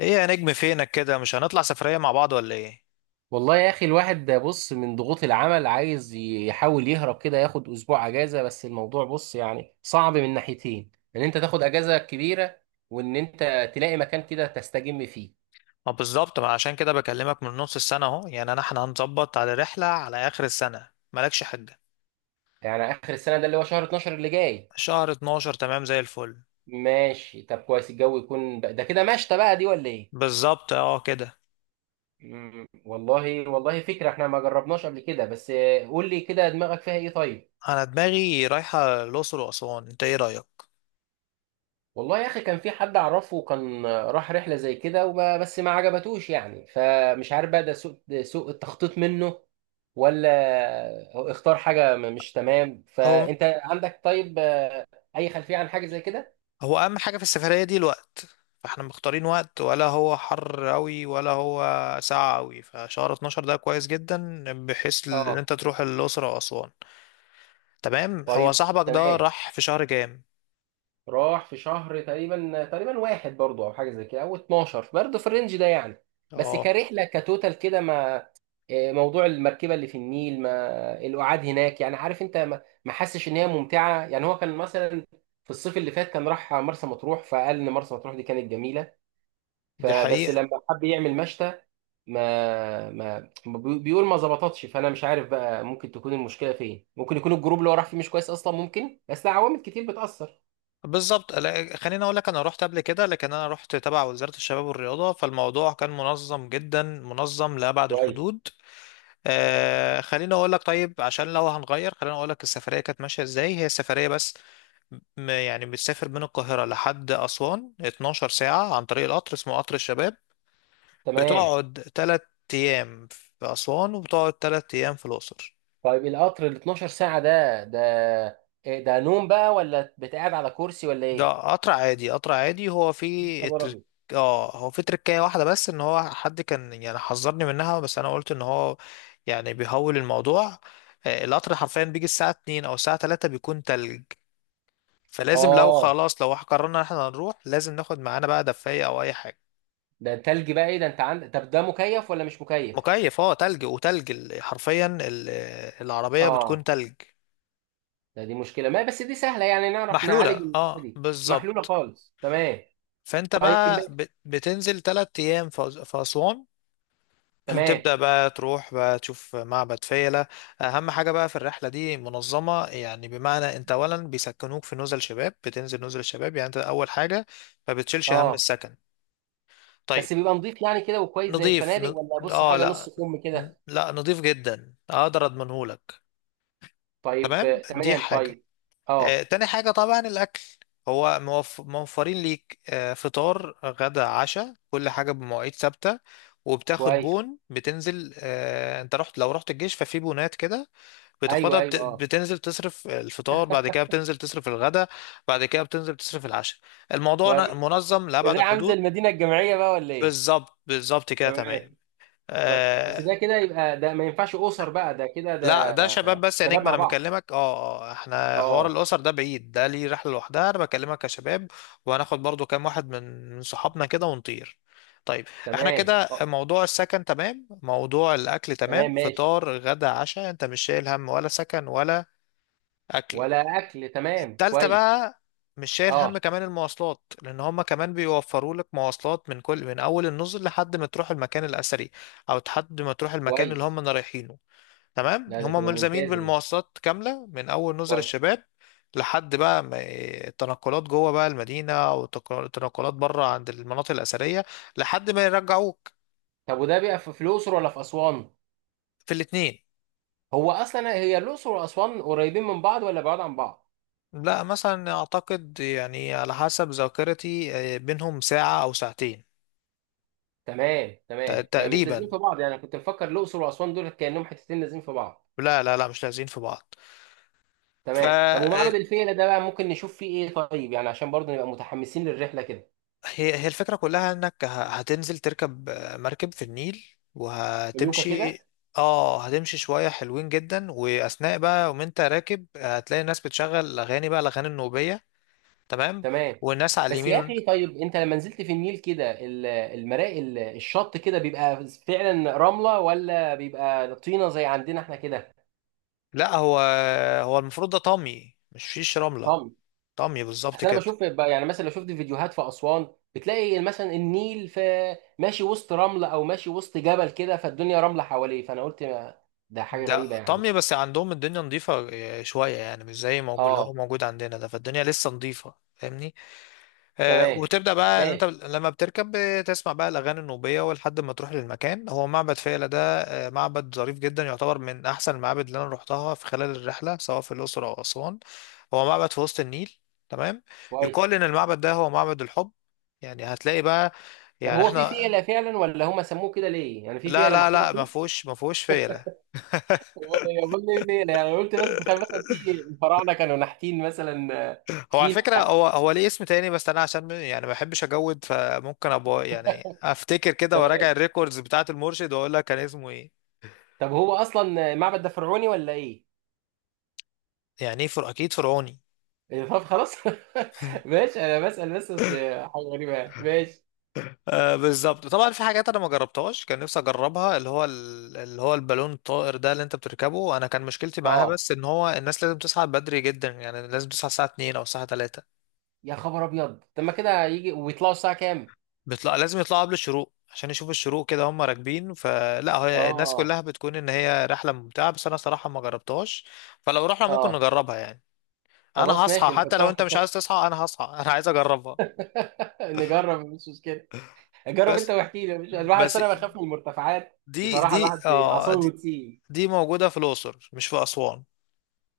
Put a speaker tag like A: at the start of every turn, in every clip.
A: ايه يا نجم فينك كده؟ مش هنطلع سفرية مع بعض ولا ايه؟
B: والله يا اخي، الواحد ده بص من ضغوط العمل عايز يحاول يهرب كده ياخد اسبوع اجازه. بس الموضوع بص يعني صعب من ناحيتين، ان انت تاخد اجازه كبيره وان انت تلاقي مكان كده تستجم فيه.
A: ما بالظبط، ما عشان كده بكلمك من نص السنة اهو. يعني احنا هنظبط على رحلة على اخر السنة، مالكش حاجة.
B: يعني اخر السنه ده اللي هو شهر 12 اللي جاي.
A: شهر 12 تمام زي الفل.
B: ماشي طب كويس، الجو يكون بقى ده كده مشتى بقى دي ولا ايه؟
A: بالظبط، اه كده.
B: والله فكره، احنا ما جربناش قبل كده. بس قول لي كده دماغك فيها ايه طيب.
A: انا دماغي رايحة الاقصر واسوان، انت ايه رأيك؟
B: والله يا اخي كان في حد اعرفه كان راح رحله زي كده وما بس ما عجبتوش يعني، فمش عارف بقى ده سوء التخطيط منه، ولا هو اختار حاجه مش تمام.
A: هو
B: فانت عندك طيب اي خلفيه عن حاجه زي كده؟
A: هو اهم حاجة في السفرية دي الوقت، فاحنا مختارين وقت ولا هو حر قوي ولا هو ساقع قوي. فشهر 12 ده كويس جدا بحيث ان
B: اه.
A: انت تروح الاقصر واسوان. تمام، هو
B: طيب
A: صاحبك ده
B: تمام.
A: راح في شهر كام؟
B: راح في شهر تقريبا واحد برضو او حاجه زي كده او 12 برضو في الرينج ده يعني. بس
A: اه
B: كرحله كتوتال كده ما... إيه، موضوع المركبه اللي في النيل، ما القعاد هناك يعني، عارف انت ما حسش ان هي ممتعه يعني؟ هو كان مثلا في الصيف اللي فات كان راح مرسى مطروح فقال ان مرسى مطروح دي كانت جميله،
A: دي
B: فبس
A: حقيقة.
B: لما حب يعمل مشتى ما بيقول ما ظبطتش، فانا مش عارف بقى ممكن تكون المشكله فين، ممكن يكون الجروب اللي هو راح فيه مش كويس اصلا، ممكن بس ده عوامل كتير بتاثر.
A: بالظبط، لا، خليني اقول لك، انا رحت قبل كده لكن انا رحت تبع وزارة الشباب والرياضة، فالموضوع كان منظم جدا، منظم لأبعد الحدود. خليني اقول لك طيب، عشان لو هنغير خليني اقول لك السفرية كانت ماشية ازاي، هي السفرية بس. يعني بتسافر من القاهرة لحد أسوان 12 ساعة عن طريق القطر، اسمه قطر الشباب.
B: تمام.
A: بتقعد 3 أيام في أسوان، وبتقعد 3 أيام في الأقصر.
B: طيب القطر ال 12 ساعة ده إيه، ده نوم بقى ولا بتقعد على كرسي ولا
A: ده
B: ايه؟
A: قطر عادي، قطر عادي. هو في
B: خبر
A: الترك...
B: ابيض.
A: اه هو في تركية واحدة، بس ان هو حد كان يعني حذرني منها، بس انا قلت ان هو يعني بيهول الموضوع. القطر حرفيا بيجي الساعة 2 او الساعة 3 بيكون تلج. فلازم لو
B: اه.
A: خلاص لو قررنا ان احنا هنروح، لازم ناخد معانا بقى دفاية او اي حاجة.
B: ده تلج بقى ايه ده، انت عندك طب ده مكيف ولا مش مكيف؟
A: مكيف، اه، تلج، وتلج حرفيا العربية بتكون
B: اه.
A: تلج.
B: دي مشكلة ما بس دي سهلة يعني، نعرف
A: محلولة،
B: نعالج الحاجة
A: اه،
B: دي. محلولة
A: بالظبط.
B: خالص تمام.
A: فانت
B: طيب
A: بقى بتنزل تلات ايام في اسوان.
B: تمام
A: تبدأ بقى تروح بقى تشوف معبد فيلة. أهم حاجة بقى في الرحلة دي، منظمة، يعني بمعنى أنت أولا بيسكنوك في نزل شباب، بتنزل نزل الشباب. يعني أنت أول حاجة ما بتشيلش هم
B: اه.
A: السكن. طيب،
B: بس بيبقى نظيف يعني كده وكويس زي
A: نضيف
B: الفنادق،
A: ن...
B: ولا بص
A: آه
B: حاجة نص
A: لا،
B: كم كده؟
A: لا، نضيف جدا، أقدر أضمنهولك.
B: طيب
A: تمام، دي
B: تمام
A: حاجة.
B: طيب. اه.
A: تاني حاجة طبعا الأكل، هو موفرين ليك، فطار غدا عشاء، كل حاجة بمواعيد ثابتة. وبتاخد
B: كويس.
A: بون، بتنزل، انت رحت لو رحت الجيش، ففي بونات كده.
B: ايوه
A: بتاخدها،
B: ايوه اه.
A: بتنزل تصرف الفطار، بعد كده بتنزل تصرف الغدا، بعد كده بتنزل تصرف العشاء. الموضوع
B: كويس.
A: منظم
B: ده
A: لأبعد
B: زي عامل زي
A: الحدود.
B: المدينة الجامعية بقى ولا ايه؟
A: بالظبط، بالظبط كده
B: تمام.
A: تمام.
B: كويس. بس
A: آه،
B: ده كده يبقى ده ما ينفعش اسر بقى، ده كده
A: لا
B: ده.
A: ده شباب بس يا
B: شباب
A: نجم،
B: مع
A: انا
B: بعض
A: بكلمك اه. احنا حوار
B: اه.
A: الاسر ده بعيد، ده ليه رحله لوحدها، انا بكلمك كشباب. وهناخد برضو كام واحد من صحابنا كده، ونطير. طيب، احنا
B: تمام
A: كده
B: اه.
A: موضوع السكن تمام، موضوع الاكل
B: تمام
A: تمام،
B: ماشي.
A: فطار غدا عشاء، انت مش شايل هم ولا سكن ولا اكل.
B: ولا اكل تمام
A: التالتة
B: كويس.
A: بقى، مش شايل هم
B: اه.
A: كمان المواصلات، لان هما كمان بيوفروا لك مواصلات من كل، من اول النزل لحد ما تروح المكان الاثري، او لحد ما تروح المكان اللي
B: كويس.
A: هما رايحينه. تمام،
B: لا، ده
A: هم
B: كده
A: ملزمين
B: ممتازه دي.
A: بالمواصلات كاملة من أول نزل
B: كويس.
A: الشباب لحد بقى التنقلات جوه بقى المدينة، أو التنقلات بره عند المناطق الأثرية، لحد ما يرجعوك.
B: طب وده بيبقى في الاقصر ولا في اسوان؟
A: في الاتنين.
B: هو اصلا هي الاقصر واسوان قريبين من بعض ولا بعاد عن بعض؟
A: لا مثلا أعتقد، يعني على حسب ذاكرتي، بينهم ساعة أو ساعتين
B: تمام تمام، ما مش لازمين
A: تقريبا.
B: في بعض يعني، أنا كنت مفكر الاقصر واسوان دول كانهم حتتين لازمين في بعض.
A: لا لا لا، مش لازقين في بعض.
B: تمام. طب ومعبد الفيلة ده بقى ممكن نشوف فيه ايه طيب يعني، عشان برضه نبقى متحمسين للرحله كده؟
A: هي الفكرة كلها، انك هتنزل تركب مركب في النيل
B: لوكا
A: وهتمشي.
B: كده.
A: اه هتمشي شوية حلوين جدا، واثناء بقى وانت راكب، هتلاقي الناس بتشغل اغاني، بقى الاغاني النوبية. تمام.
B: تمام.
A: والناس على
B: بس
A: اليمين
B: يا اخي طيب انت لما نزلت في النيل كده، الشط كده بيبقى فعلا رمله ولا بيبقى طينه زي عندنا احنا كده؟
A: لا هو، المفروض ده طمي، مش فيش رملة.
B: طم.
A: طمي بالظبط
B: اصل انا
A: كده.
B: بشوف يعني مثلا لو شفت فيديوهات في اسوان، بتلاقي مثلا النيل في ماشي وسط رمله او ماشي وسط جبل كده فالدنيا رمله حواليه، فانا قلت ده حاجه
A: ده
B: غريبه يعني.
A: طمي، بس عندهم الدنيا نظيفة، شوية يعني، مش زي موجود اللي هو
B: اه.
A: موجود عندنا ده، فالدنيا لسه نظيفة، فاهمني؟
B: تمام
A: وتبدأ بقى، اللي انت
B: ماشي.
A: لما بتركب بتسمع بقى الأغاني النوبية، ولحد ما تروح للمكان هو معبد فيلة ده. معبد ظريف جدا، يعتبر من أحسن المعابد اللي أنا روحتها في خلال الرحلة، سواء في الأقصر أو أسوان. هو معبد في وسط النيل. تمام.
B: كويس.
A: يقال إن المعبد ده هو معبد الحب. يعني هتلاقي بقى،
B: طب
A: يعني
B: هو في
A: احنا،
B: فيله فعلا ولا هم سموه كده ليه يعني، في
A: لا
B: فيله
A: لا
B: محطوطه
A: لا، ما
B: فيه؟
A: فيهوش، فيلة.
B: هي كل الليلة يعني، أنا قلت مثلا تخيل مثلا في الفراعنة كانوا نحتين مثلا
A: هو على
B: فيل
A: فكرة
B: ولا
A: هو ليه اسم تاني، بس أنا عشان يعني ما بحبش أجود، فممكن أبقى يعني
B: حاجه.
A: أفتكر كده وأراجع
B: تمام.
A: الريكوردز بتاعة المرشد وأقول لك كان اسمه إيه.
B: طب هو اصلا المعبد ده فرعوني ولا ايه؟
A: يعني ايه؟ اكيد فرعوني.
B: إيه، طب خلاص. ماشي انا بسأل بس اصل حاجه غريبه يعني. ماشي.
A: آه بالظبط، طبعا في حاجات انا ما جربتهاش كان نفسي اجربها، اللي هو اللي هو البالون الطائر ده اللي انت بتركبه. انا كان مشكلتي معاها
B: اه.
A: بس ان هو الناس لازم تصحى بدري جدا، يعني لازم تصحى الساعه 2 او الساعه 3.
B: يا خبر ابيض. طب ما كده يجي ويطلعوا الساعه كام؟
A: بيطلع، لازم يطلعوا قبل الشروق عشان يشوفوا الشروق كده هم راكبين. فلا هي الناس
B: اه.
A: كلها بتكون ان هي رحله ممتعه، بس انا صراحه ما جربتهاش. فلو رحنا ممكن
B: اه.
A: نجربها يعني. انا
B: خلاص
A: هصحى،
B: ماشي
A: حتى لو
B: نحطها
A: انت
B: في...
A: مش عايز تصحى انا هصحى. انا عايز اجربها.
B: نجرب مش مشكله. جرب انت
A: بس
B: واحكي لي مش الواحد،
A: بس
B: أصل انا بخاف من المرتفعات
A: دي
B: بصراحه،
A: دي
B: الواحد
A: اه
B: اعصابه بتسيب.
A: دي موجودة في الأقصر مش في أسوان.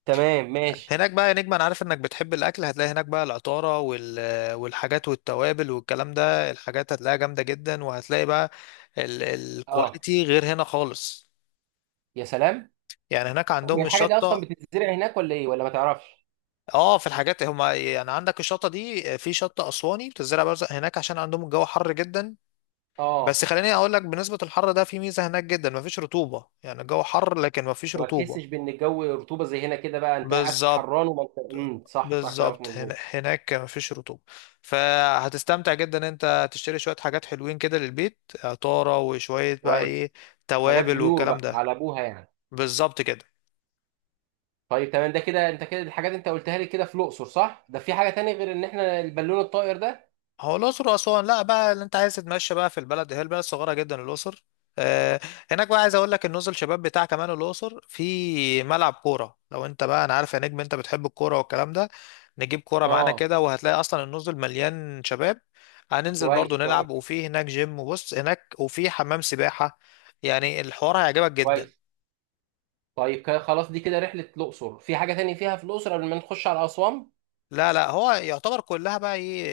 B: تمام ماشي.
A: هناك بقى يا نجم، أنا عارف إنك بتحب الأكل، هتلاقي هناك بقى العطارة والحاجات والتوابل والكلام ده، الحاجات هتلاقيها جامدة جدا، وهتلاقي بقى ال...
B: اه.
A: الكواليتي غير هنا خالص.
B: يا سلام.
A: يعني هناك
B: طب هي
A: عندهم
B: الحاجه دي اصلا
A: الشطة.
B: بتتزرع هناك ولا ايه، ولا ما تعرفش؟
A: اه في الحاجات، هما يعني عندك الشطة دي، في شطة أسواني بتزرع برزق هناك عشان عندهم الجو حر جدا.
B: اه.
A: بس خليني أقول لك، بالنسبة للحر ده في ميزة هناك جدا، مفيش رطوبة. يعني الجو حر لكن مفيش
B: فما
A: رطوبة.
B: تحسش بان الجو رطوبه زي هنا كده، بقى انت قاعد
A: بالظبط،
B: حران وما انت صح صح كلامك
A: بالظبط، هنا
B: مظبوط.
A: هناك مفيش رطوبة. فهتستمتع جدا، انت تشتري شوية حاجات حلوين كده للبيت، عطارة وشوية بقى ايه،
B: كويس. حاجات
A: توابل
B: بيور
A: والكلام
B: بقى
A: ده.
B: على ابوها يعني.
A: بالظبط كده.
B: طيب تمام، ده كده انت كده الحاجات انت قلتها لي كده في الاقصر صح، ده في حاجه تانية غير ان احنا البالون الطائر ده؟
A: هو الأقصر وأسوان، لا بقى اللي أنت عايز تتمشى بقى في البلد، هي البلد صغيرة جدا الأقصر. آه، هناك بقى عايز أقول لك النزل شباب بتاع كمان الأقصر في ملعب كورة، لو أنت بقى، أنا عارف يا نجم أنت بتحب الكورة والكلام ده. نجيب كورة معانا
B: اه.
A: كده، وهتلاقي أصلا النزل مليان شباب. هننزل برضو
B: كويس كويس
A: نلعب، وفي هناك جيم، وبص هناك وفي حمام سباحة. يعني الحوار هيعجبك جدا.
B: كويس. طيب كده خلاص، دي كده رحله الاقصر، في حاجه تانية فيها في الاقصر قبل ما نخش على اسوان؟
A: لا لا، هو يعتبر كلها بقى ايه،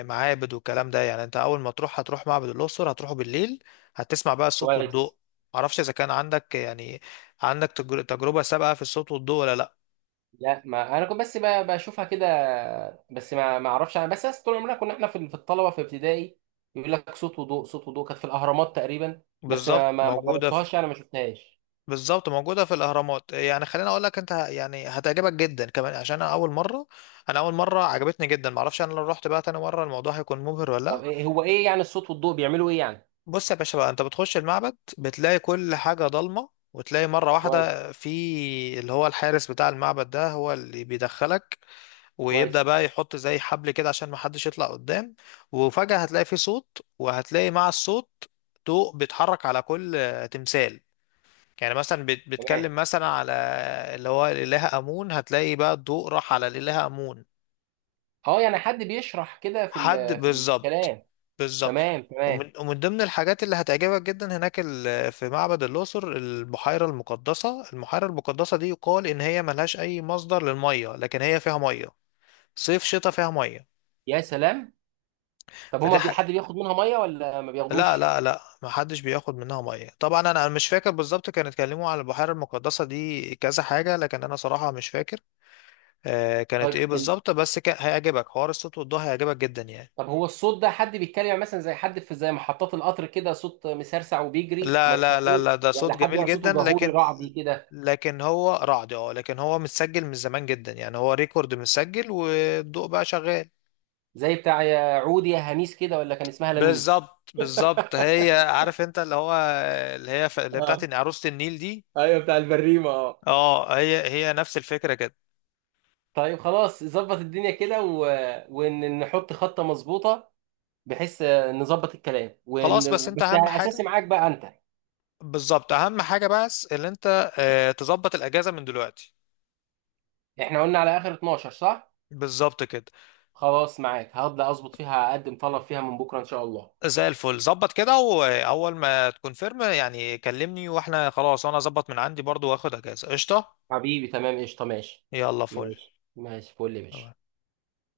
A: معابد والكلام ده. يعني انت اول ما تروح هتروح معبد الاقصر، هتروحه بالليل، هتسمع بقى الصوت
B: كويس.
A: والضوء. معرفش اذا كان عندك يعني عندك تجربة سابقة في الصوت والضوء ولا لا.
B: لا، ما انا كنت بس بشوفها كده، بس ما اعرفش انا بس، أصل طول عمرنا كنا احنا في الطلبه في ابتدائي يقول لك صوت وضوء صوت وضوء، كانت في الاهرامات تقريبا، بس
A: بالظبط
B: ما
A: موجودة في
B: جربتهاش يعني، ما شفتهاش.
A: بالظبط موجودة في الأهرامات. يعني خليني أقول لك، أنت يعني هتعجبك جدا كمان، عشان أنا أول مرة عجبتني جدا. معرفش أنا لو رحت بقى تاني مرة الموضوع هيكون مبهر ولا لأ.
B: طب إيه هو ايه يعني الصوت والضوء بيعملوا ايه يعني؟
A: بص يا باشا بقى، انت بتخش المعبد بتلاقي كل حاجة ضلمة، وتلاقي مرة
B: كويس.
A: واحدة في اللي هو الحارس بتاع المعبد ده هو اللي بيدخلك، ويبدأ
B: كويس.
A: بقى يحط زي حبل كده عشان محدش يطلع قدام. وفجأة هتلاقي في صوت، وهتلاقي مع الصوت ضوء بيتحرك على كل تمثال. يعني مثلا
B: تمام
A: بتكلم مثلا على اللي هو الإله آمون، هتلاقي بقى الضوء راح على الإله آمون.
B: اه. يعني حد بيشرح كده
A: حد
B: في
A: بالظبط،
B: الكلام؟
A: بالظبط.
B: تمام تمام.
A: ومن ضمن الحاجات اللي هتعجبك جدا هناك في معبد الأقصر البحيرة المقدسة. البحيرة المقدسة دي يقال إن هي ملهاش أي مصدر للمية، لكن هي فيها مية، صيف شتاء فيها مية.
B: يا سلام. طب
A: فدي
B: هما
A: ح...
B: حد بياخد منها ميه ولا ما
A: لا
B: بياخدوش؟
A: لا لا، محدش بياخد منها مية طبعا. أنا مش فاكر بالظبط، كانوا اتكلموا على البحيرة المقدسة دي كذا حاجة، لكن أنا صراحة مش فاكر آه كانت إيه
B: طيب.
A: بالظبط. هيعجبك حوار الصوت والضوء، هيعجبك جدا يعني.
B: طب هو الصوت ده حد بيتكلم يعني مثلا زي حد في زي محطات القطر كده صوت مسرسع وبيجري
A: لا
B: وما
A: لا لا
B: تفهموش،
A: لا، ده
B: ولا
A: صوت
B: حد
A: جميل
B: بقى
A: جدا،
B: صوته جهوري
A: لكن،
B: رعبي كده؟
A: لكن هو رعد اه، لكن هو متسجل من زمان جدا، يعني هو ريكورد متسجل والضوء بقى شغال.
B: زي بتاع يا عودي يا هميس كده، ولا كان اسمها لميس؟
A: بالظبط، بالظبط، هي عارف انت اللي هو، اللي هي اللي هي بتاعت
B: اه.
A: إن عروسة النيل دي.
B: ايوه بتاع البريمه اه.
A: اه هي نفس الفكرة كده.
B: طيب خلاص، ظبط الدنيا كده و... ونحط خطة مظبوطة بحيث نظبط الكلام
A: خلاص، بس
B: ون...
A: انت
B: بس
A: اهم
B: اساسي
A: حاجة.
B: معاك بقى انت.
A: بالظبط، اهم حاجة بس اللي انت تظبط الاجازة من دلوقتي.
B: احنا قلنا على اخر 12 صح؟
A: بالظبط كده.
B: خلاص معاك، هبدأ اظبط فيها، اقدم طلب فيها من بكرة ان شاء الله.
A: زي الفل، ظبط كده، واول ما تكون فيرم يعني كلمني، واحنا خلاص انا اظبط من عندي برضو واخد اجازة قشطة.
B: حبيبي تمام قشطة ماشي.
A: يلا فل.
B: ماشي ماشي فل يا باشا.